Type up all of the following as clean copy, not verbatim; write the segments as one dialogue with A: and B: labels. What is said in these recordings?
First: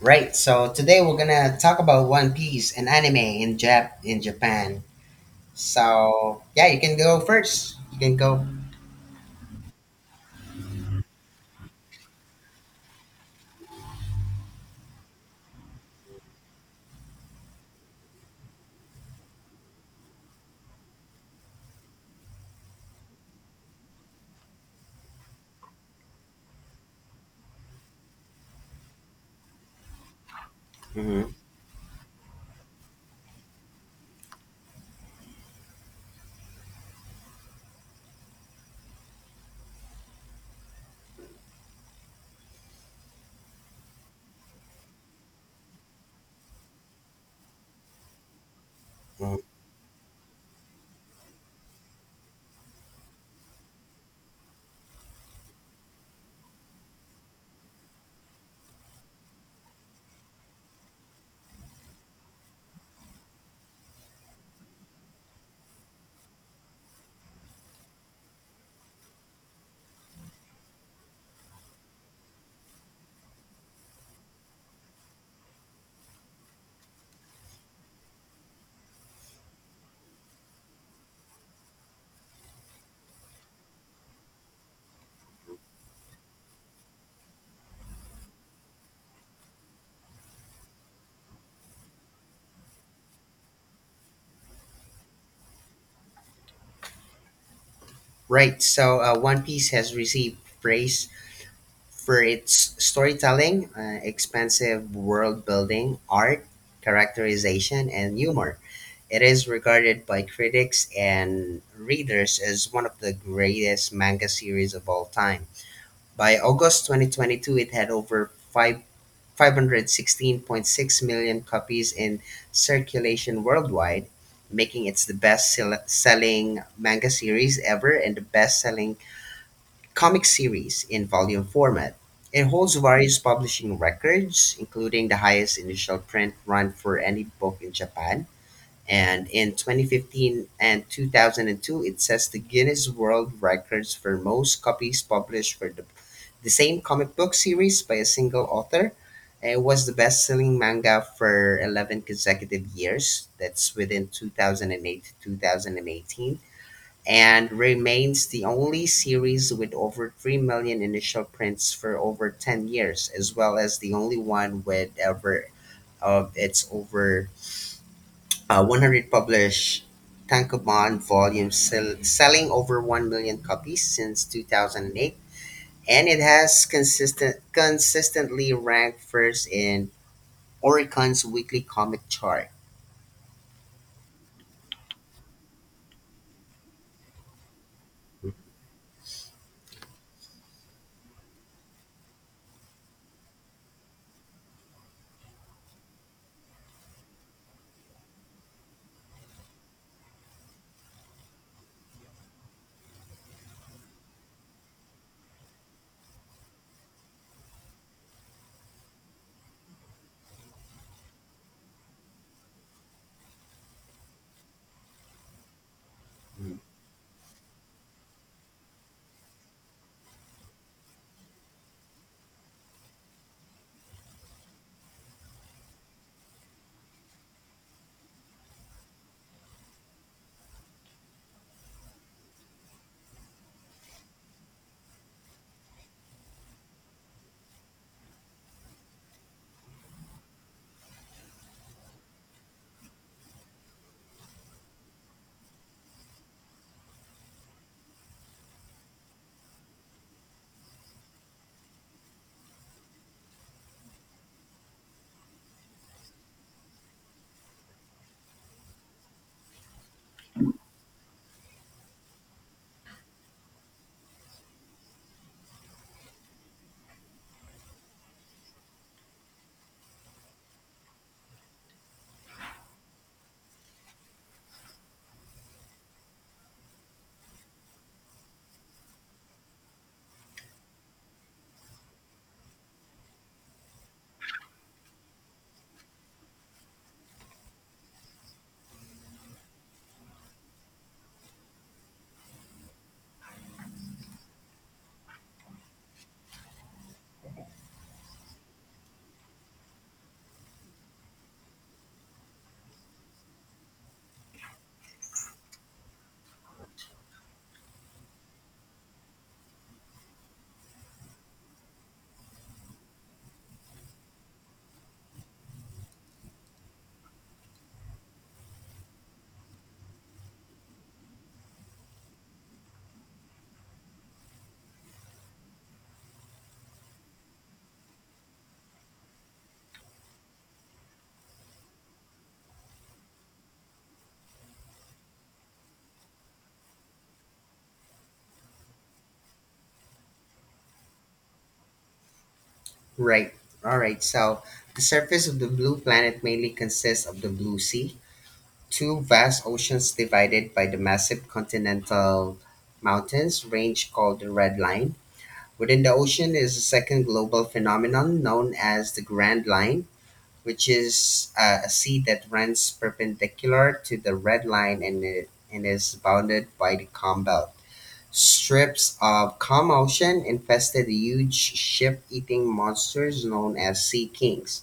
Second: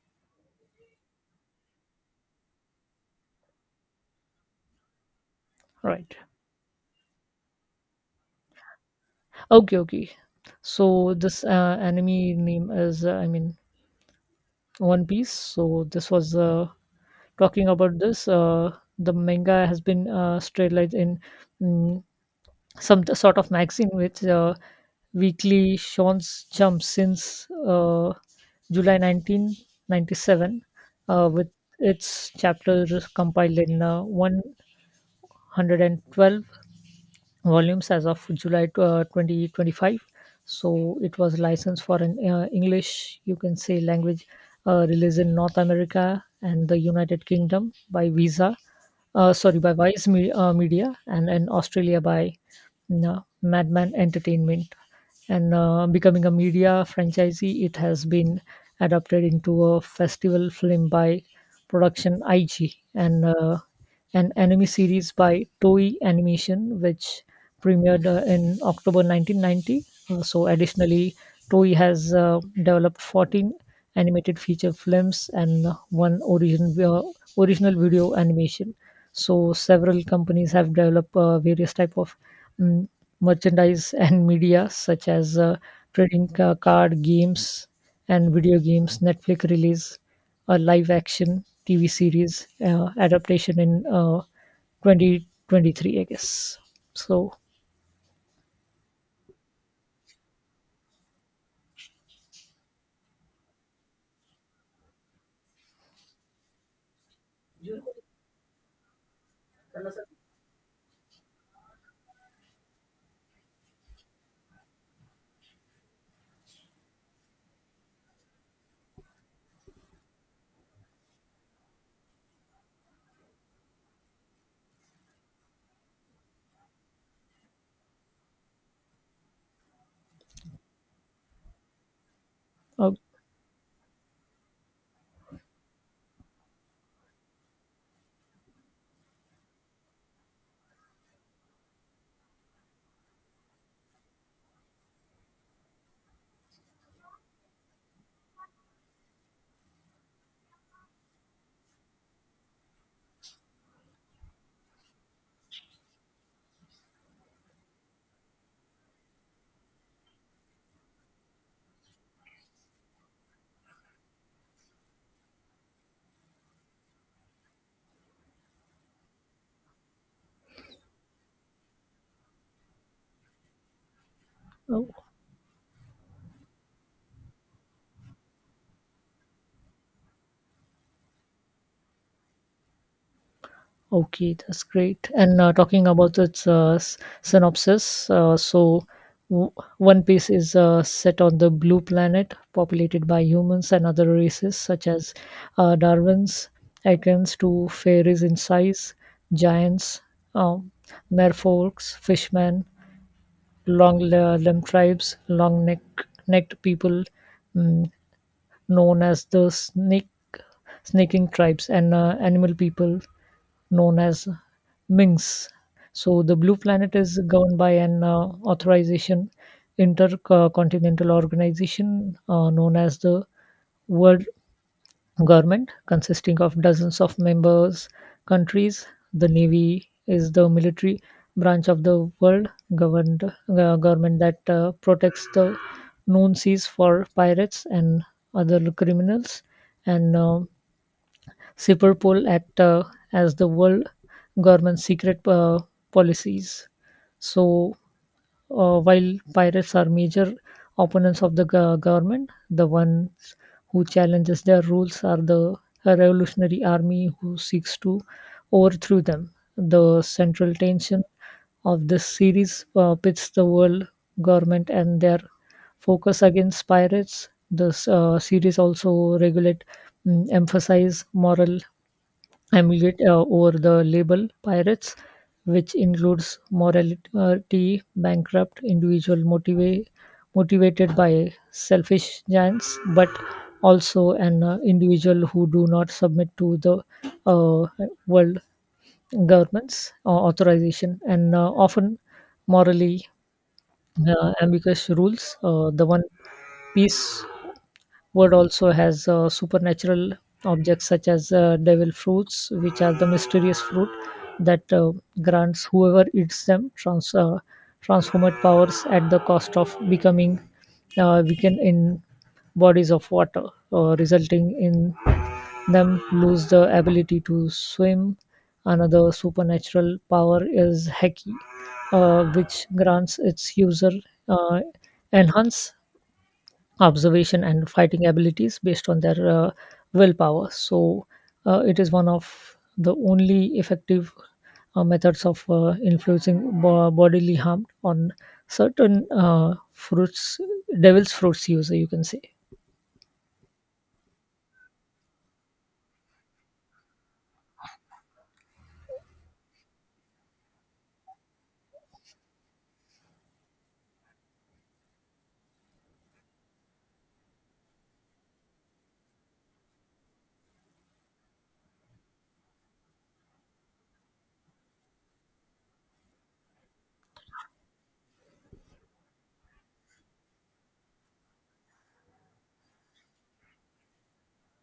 A: Right, so today we're gonna talk about One Piece and anime in Japan.
B: Right.
A: So yeah, you can go first. You can go.
B: Okay, okay. So this anime name is, One Piece. So this was talking about this. The manga has been serialized in mm, sort of magazine which weekly Shonen Jump since July 1997,
A: Mhm,
B: with its chapters compiled in 112 volumes as of July 2025. So it was licensed for an English, you can say, language release in North America and the United Kingdom by
A: mhm.
B: by Vice Media, and in Australia by Madman Entertainment. And becoming a media franchisee, it has been adapted into a festival film by production IG and an anime series by Toei Animation, which premiered in October 1990. Additionally, Toei has developed 14 animated feature films and uh, one original video animation. So, several companies have developed various type of mm, merchandise and media, such as trading card games and video games, Netflix release, a live action TV series adaptation in 2023, I guess. So,
A: Right, so One Piece has received praise for its storytelling, expansive world building, art, characterization, and humor. It is regarded by critics and readers as one of the greatest manga series of all time. By August 2022, it had over five 516.6 million copies in circulation worldwide, making it the selling manga series ever and the best selling comic series in volume format. It holds
B: uh,
A: various publishing records, including the highest initial print run for any book in Japan. And in 2015 and 2002, it sets the Guinness World Records for most copies published for the same comic book series by a single author. It was the best selling manga for 11 consecutive years. That's within 2008 to 2018. And remains the only series with over 3 million initial prints for over 10 years, as well as the only one with ever of its over 100 published Tankobon volumes selling over 1 million copies since
B: oh,
A: 2008, and it has consistently ranked first in Oricon's weekly comic chart.
B: okay, that's great. And talking about its synopsis, w- One Piece is set on the blue planet, populated by humans and other races such as Darwins, Ekans to fairies in size, giants, um, merfolks, fishmen, Long Lem tribes, long-necked neck necked people mm, known as the snaking tribes, and animal people known as minks. So the
A: Mm.
B: Blue Planet is governed by an authorization intercontinental organization known as the World government, consisting of dozens of members countries. The navy is the military branch of the world governed government that protects the known seas for pirates and other criminals. And Superpol act as the world government's secret policies. So while pirates are major opponents of the government, the ones who challenges their rules are the revolutionary army who seeks to overthrow them. The central tension of this series pits the world government and their focus against pirates. This series also regulate emphasize moral I'm yet over the label pirates, which includes morality bankrupt individual motivated by selfish giants, but also an individual who do not submit to the uh, world governments authorization and often morally ambiguous rules. The one piece Word also has supernatural objects such as devil fruits, which are the mysterious fruit that grants whoever eats them transformed powers at the cost of becoming weakened in bodies of water, resulting in them lose the ability to swim. Another supernatural power is Heki, which grants its user uh, enhance observation and fighting abilities based on their willpower. It is one of the only effective methods of influencing bodily harm on certain fruits, devil's fruits user, you can say.
A: Right. All right. So the surface of the blue planet mainly consists of the blue sea, two vast oceans divided by the massive continental mountains range called the Red Line. Within the ocean is a second global phenomenon known as the Grand Line, which is a sea that runs perpendicular to the red line, and is bounded by the calm belt. Strips of calm ocean infested huge ship eating monsters known as sea kings.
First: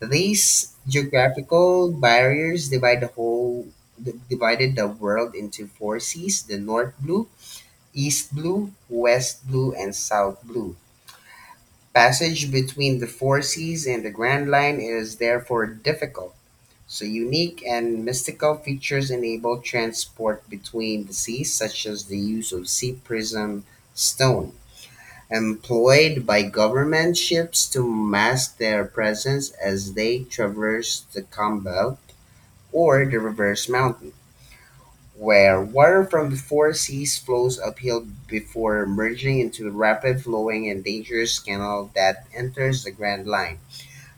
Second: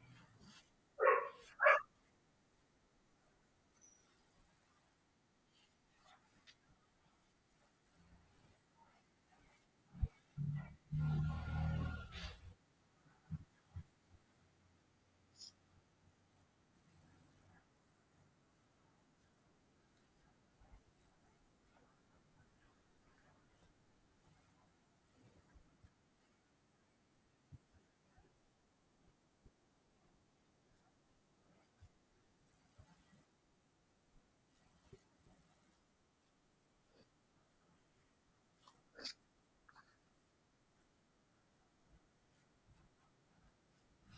A: These geographical barriers divided the world into four seas: the north blue, east blue, west blue, and south blue. Passage between the four seas and the grand line is therefore difficult, so unique and mystical features enable transport between the seas, such as the use of sea prism stone, employed by government ships to mask their presence as they traverse the calm belt, or the reverse mountain, where water from the four seas flows uphill before merging into a rapid flowing and dangerous canal that enters the Grand Line.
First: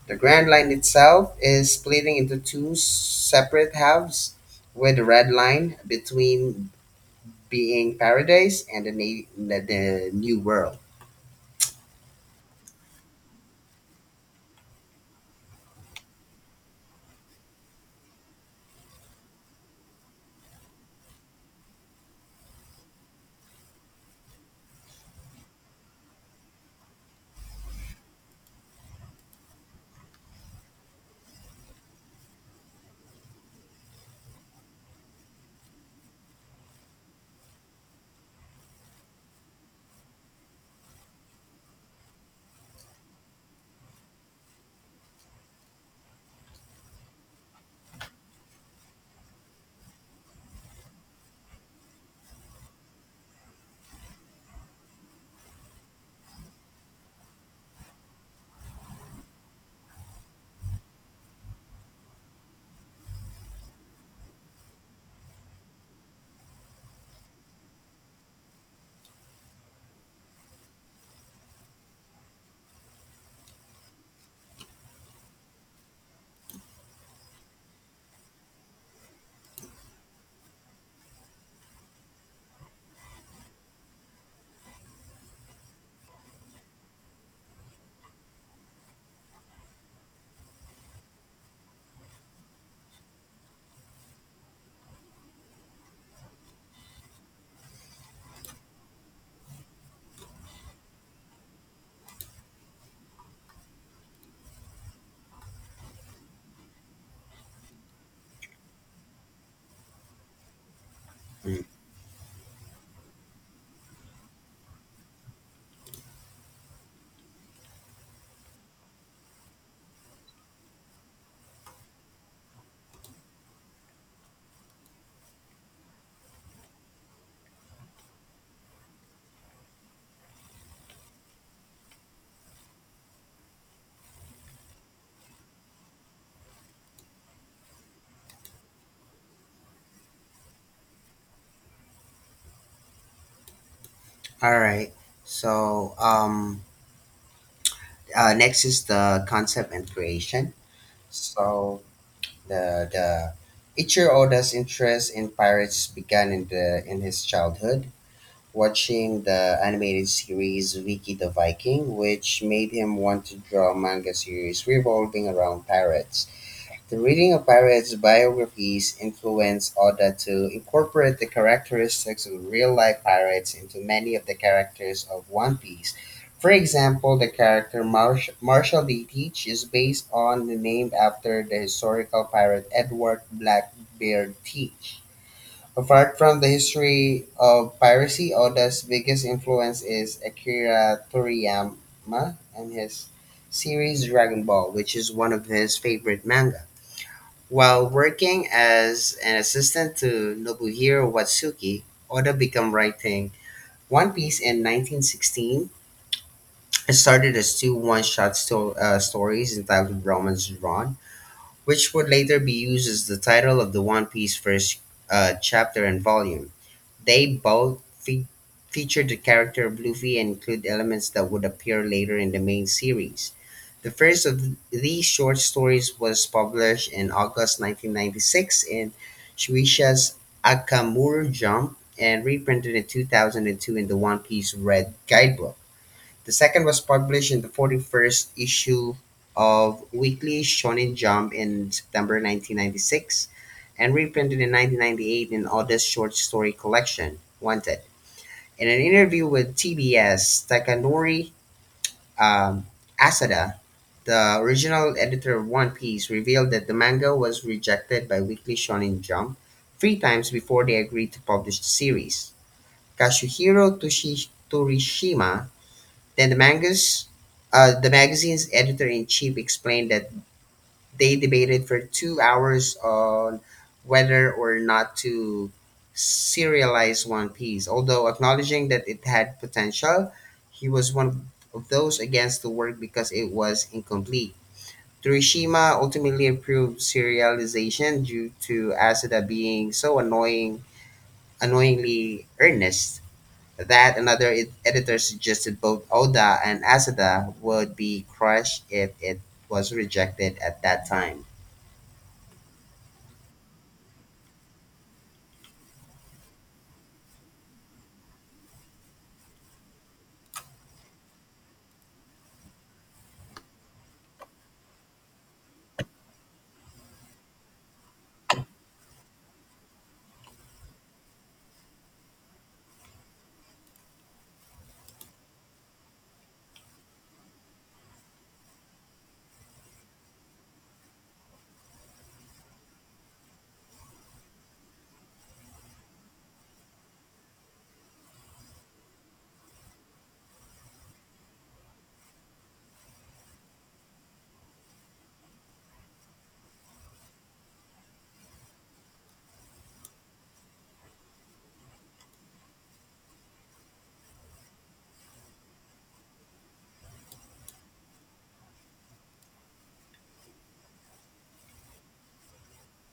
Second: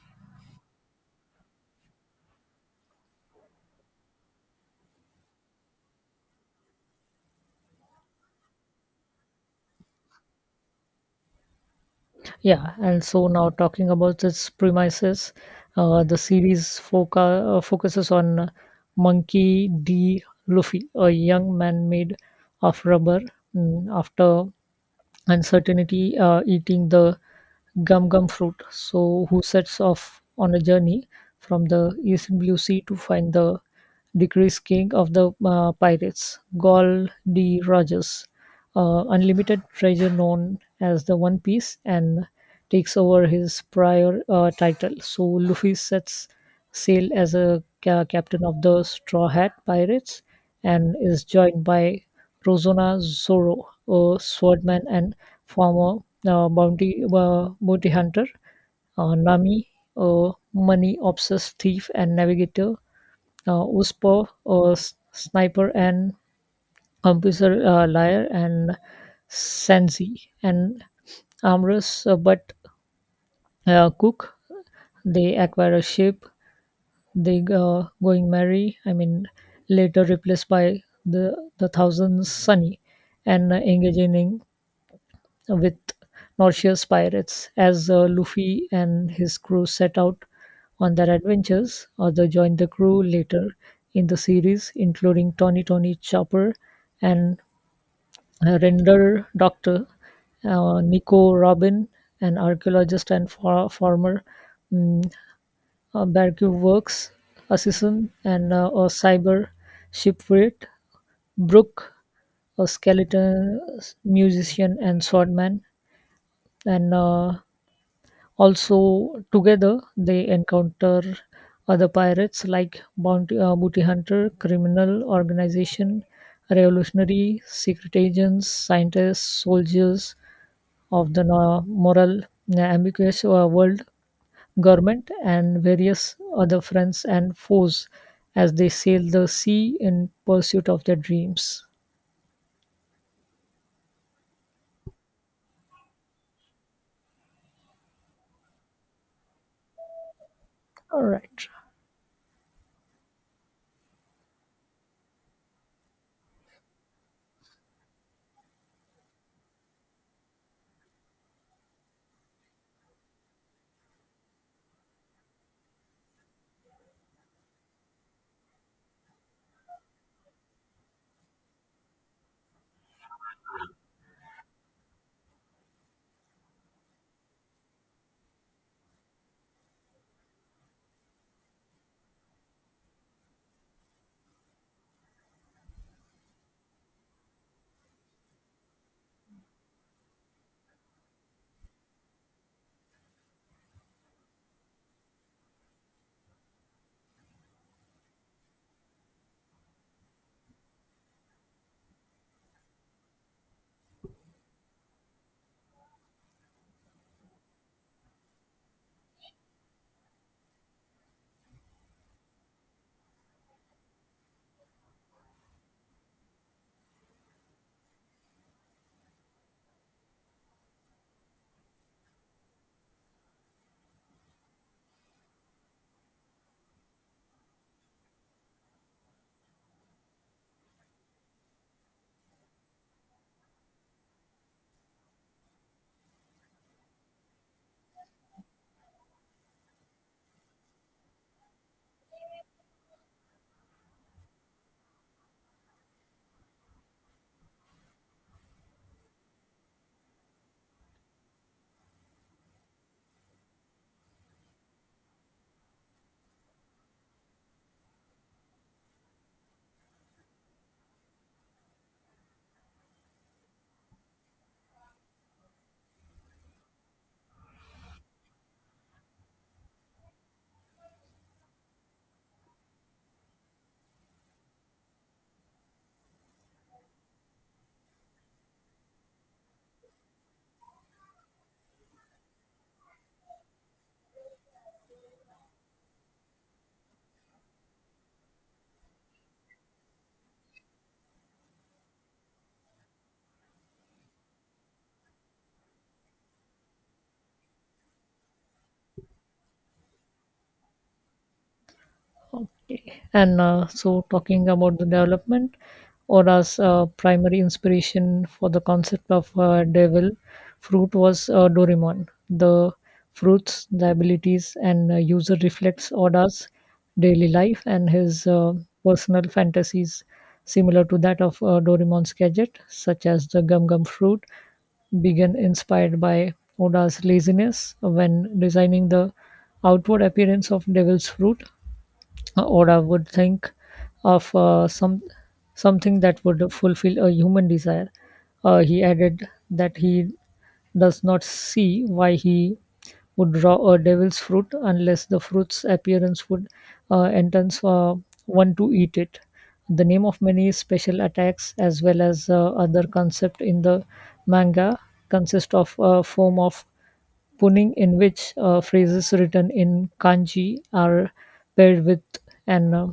A: The Grand Line itself is splitting into two separate halves, with the Red Line between, being paradise and the New World.
B: Yeah, and so now talking about its premises, the series focuses on Monkey D. Luffy, a young man made of rubber after uncertainty eating the gum gum fruit so who sets off on a journey from the East blue sea to find the decreased king of the pirates gall d rogers unlimited treasure known as the one piece and takes over his prior title so luffy sets sail as a captain of the straw hat pirates and is joined by Rosanna Zorro, a swordman and former uh, bounty hunter, Nami, a money obsessed thief and navigator, Uspo, a sniper and computer liar, and Sensi, an amorous but cook. They acquire a ship, they going marry, I mean, later replaced by the Thousand Sunny, and engaging in with noxious pirates. As Luffy and his crew set out on their adventures, others joined the crew later in the series, including Tony Tony Chopper and Render Doctor, Nico Robin, an archaeologist and former um, Barcube Works assistant, and a cyber shipwright,
A: Mm.
B: Brooke, a skeleton musician and swordman, and also together they encounter other pirates like bounty, booty hunter, criminal organization, revolutionary, secret agents, scientists, soldiers of the moral ambiguous world government, and various other friends and foes as they sail the sea in pursuit of their dreams.
A: All right. So um, Next is the concept and creation.
B: All right.
A: So the Ichiro Oda's interest in pirates began in his childhood, watching the animated series Viki the Viking, which made him want to draw manga series revolving around pirates. The reading of pirates' biographies influenced Oda to incorporate the characteristics of real life pirates into many of the characters of One Piece. For example, the character Marshall D. Teach is based on the name after the historical pirate Edward Blackbeard Teach. Apart from the history of piracy, Oda's biggest influence is Akira Toriyama and his series Dragon Ball, which is one of his favorite manga. While working as an assistant to Nobuhiro Watsuki, Oda began writing One Piece in 1916, and started as two one-shot stories entitled Romance Drawn, which would later be used as the title of the One Piece first chapter and volume. They both fe- feature the character of Luffy and include elements that would appear later in the main series. The first of these short stories was published in August 1996 in Shueisha's Akamuru Jump and reprinted in 2002 in the One Piece Red Guidebook. The second was published in the 41st issue of Weekly Shonen Jump in September 1996 and reprinted in 1998 in Oda's short story collection, Wanted. In an interview with TBS, Takanori um, Asada, the original editor of One Piece, revealed that the manga was rejected by Weekly Shonen Jump three times before they agreed to publish the series. Torishima, then the magazine's editor in chief, explained that they debated for 2 hours on whether or not to serialize One Piece. Although acknowledging that it had potential, he was one of those against the work because it was incomplete. Torishima ultimately approved serialization due to Asada being annoyingly earnest, that another editor suggested both Oda and Asada would be crushed if it was rejected at that time.
B: Okay. And talking about the development, Ora's primary inspiration for the concept of devil fruit was Doraemon. The fruits, the abilities, and user reflects Oda's daily life and his personal fantasies, similar to that of Doraemon's gadget, such as the gum gum fruit, began inspired by Oda's laziness when designing the outward appearance of devil's fruit or I would think of something that would fulfill a human desire. He added that he does not see why he would draw a devil's fruit unless the fruit's appearance would entice one to eat it. The name of many special attacks, as well as other concept in the manga, consist of a form of Puning, in which phrases written in kanji are paired with an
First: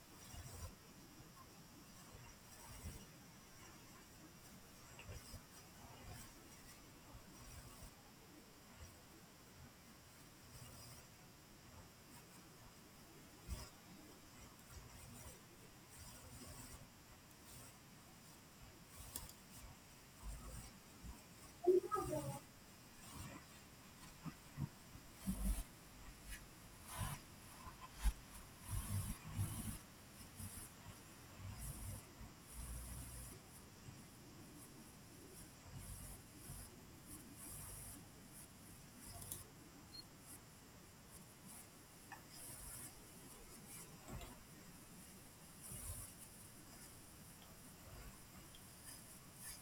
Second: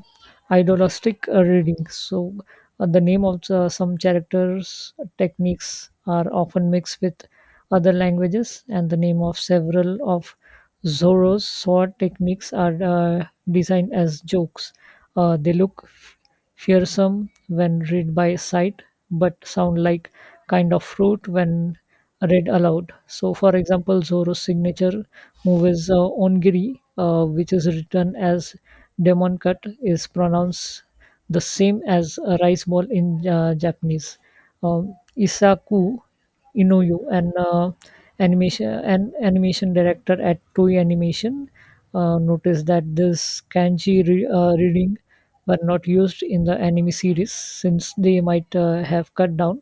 B: idolistic reading. The name of some characters' techniques are often mixed with other languages, and the name of several of Zoro's sword techniques are designed as jokes. They look fearsome when read by sight, but sound like kind of fruit when read aloud. So, for example, Zoro's signature move is Ongiri, which is written as Demon Cut, is pronounced the same as a rice ball in Japanese. Isaku Inoue, an animation an animation director at Toei Animation, noticed that this kanji reading were not used in the anime series since they might have cut down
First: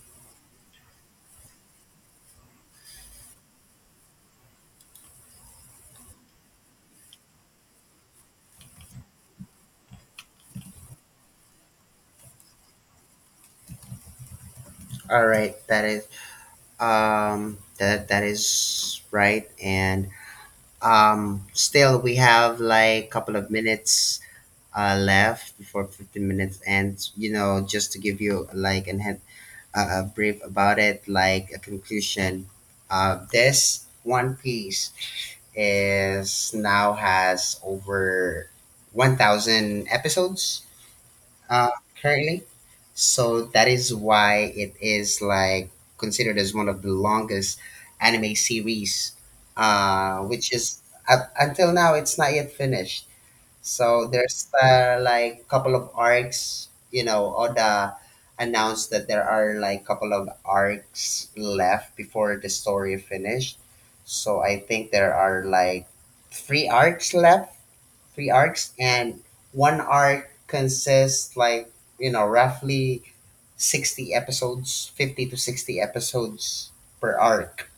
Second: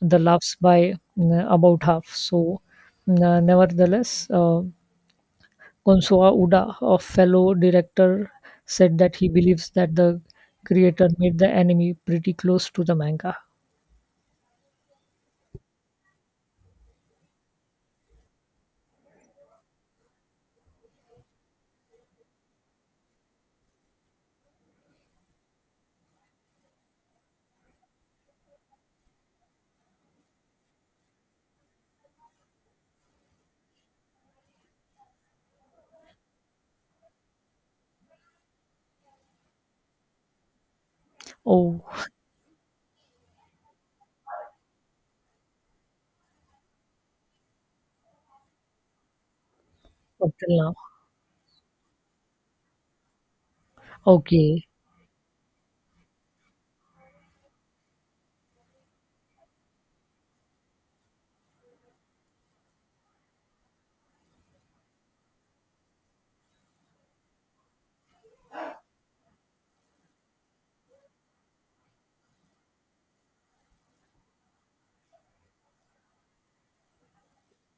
B: the laughs by about half. Nevertheless, Gonsoa Uda, a fellow director, said that he believes that the creator made the enemy pretty close to the manga.
A: All right, that is that is right, and still we have like a couple of minutes left before 15 minutes, and you know, just to give you like an head, a brief about it, like a conclusion. This one piece is now has over 1,000 episodes, uh,
B: Oh,
A: currently. So that is why it is like considered as one of the longest anime series,
B: up
A: which
B: till now.
A: is up until now, it's not yet finished. So there's
B: Okay.
A: like couple of arcs, you know, Oda announced that there are like couple of arcs left before the story finished. So I think there are like three arcs left, three arcs, and one arc consists like, you know, roughly 60 episodes, 50 to 60 episodes per arc.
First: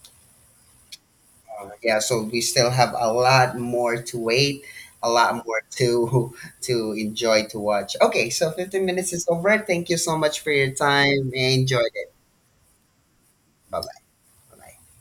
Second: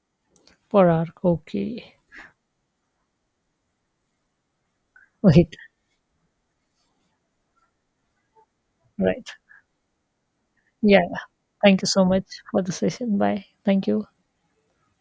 B: Per arc. Okay.
A: Yeah, so we still have a lot more to wait, a lot
B: Wait.
A: more to to enjoy, to watch. Okay, so 15 minutes is
B: Right.
A: over. Thank you so much for your
B: Yeah.
A: time. I
B: Thank you
A: enjoyed
B: so
A: it.
B: much for the session. Bye.
A: Bye
B: Thank
A: bye.
B: you.
A: Bye bye.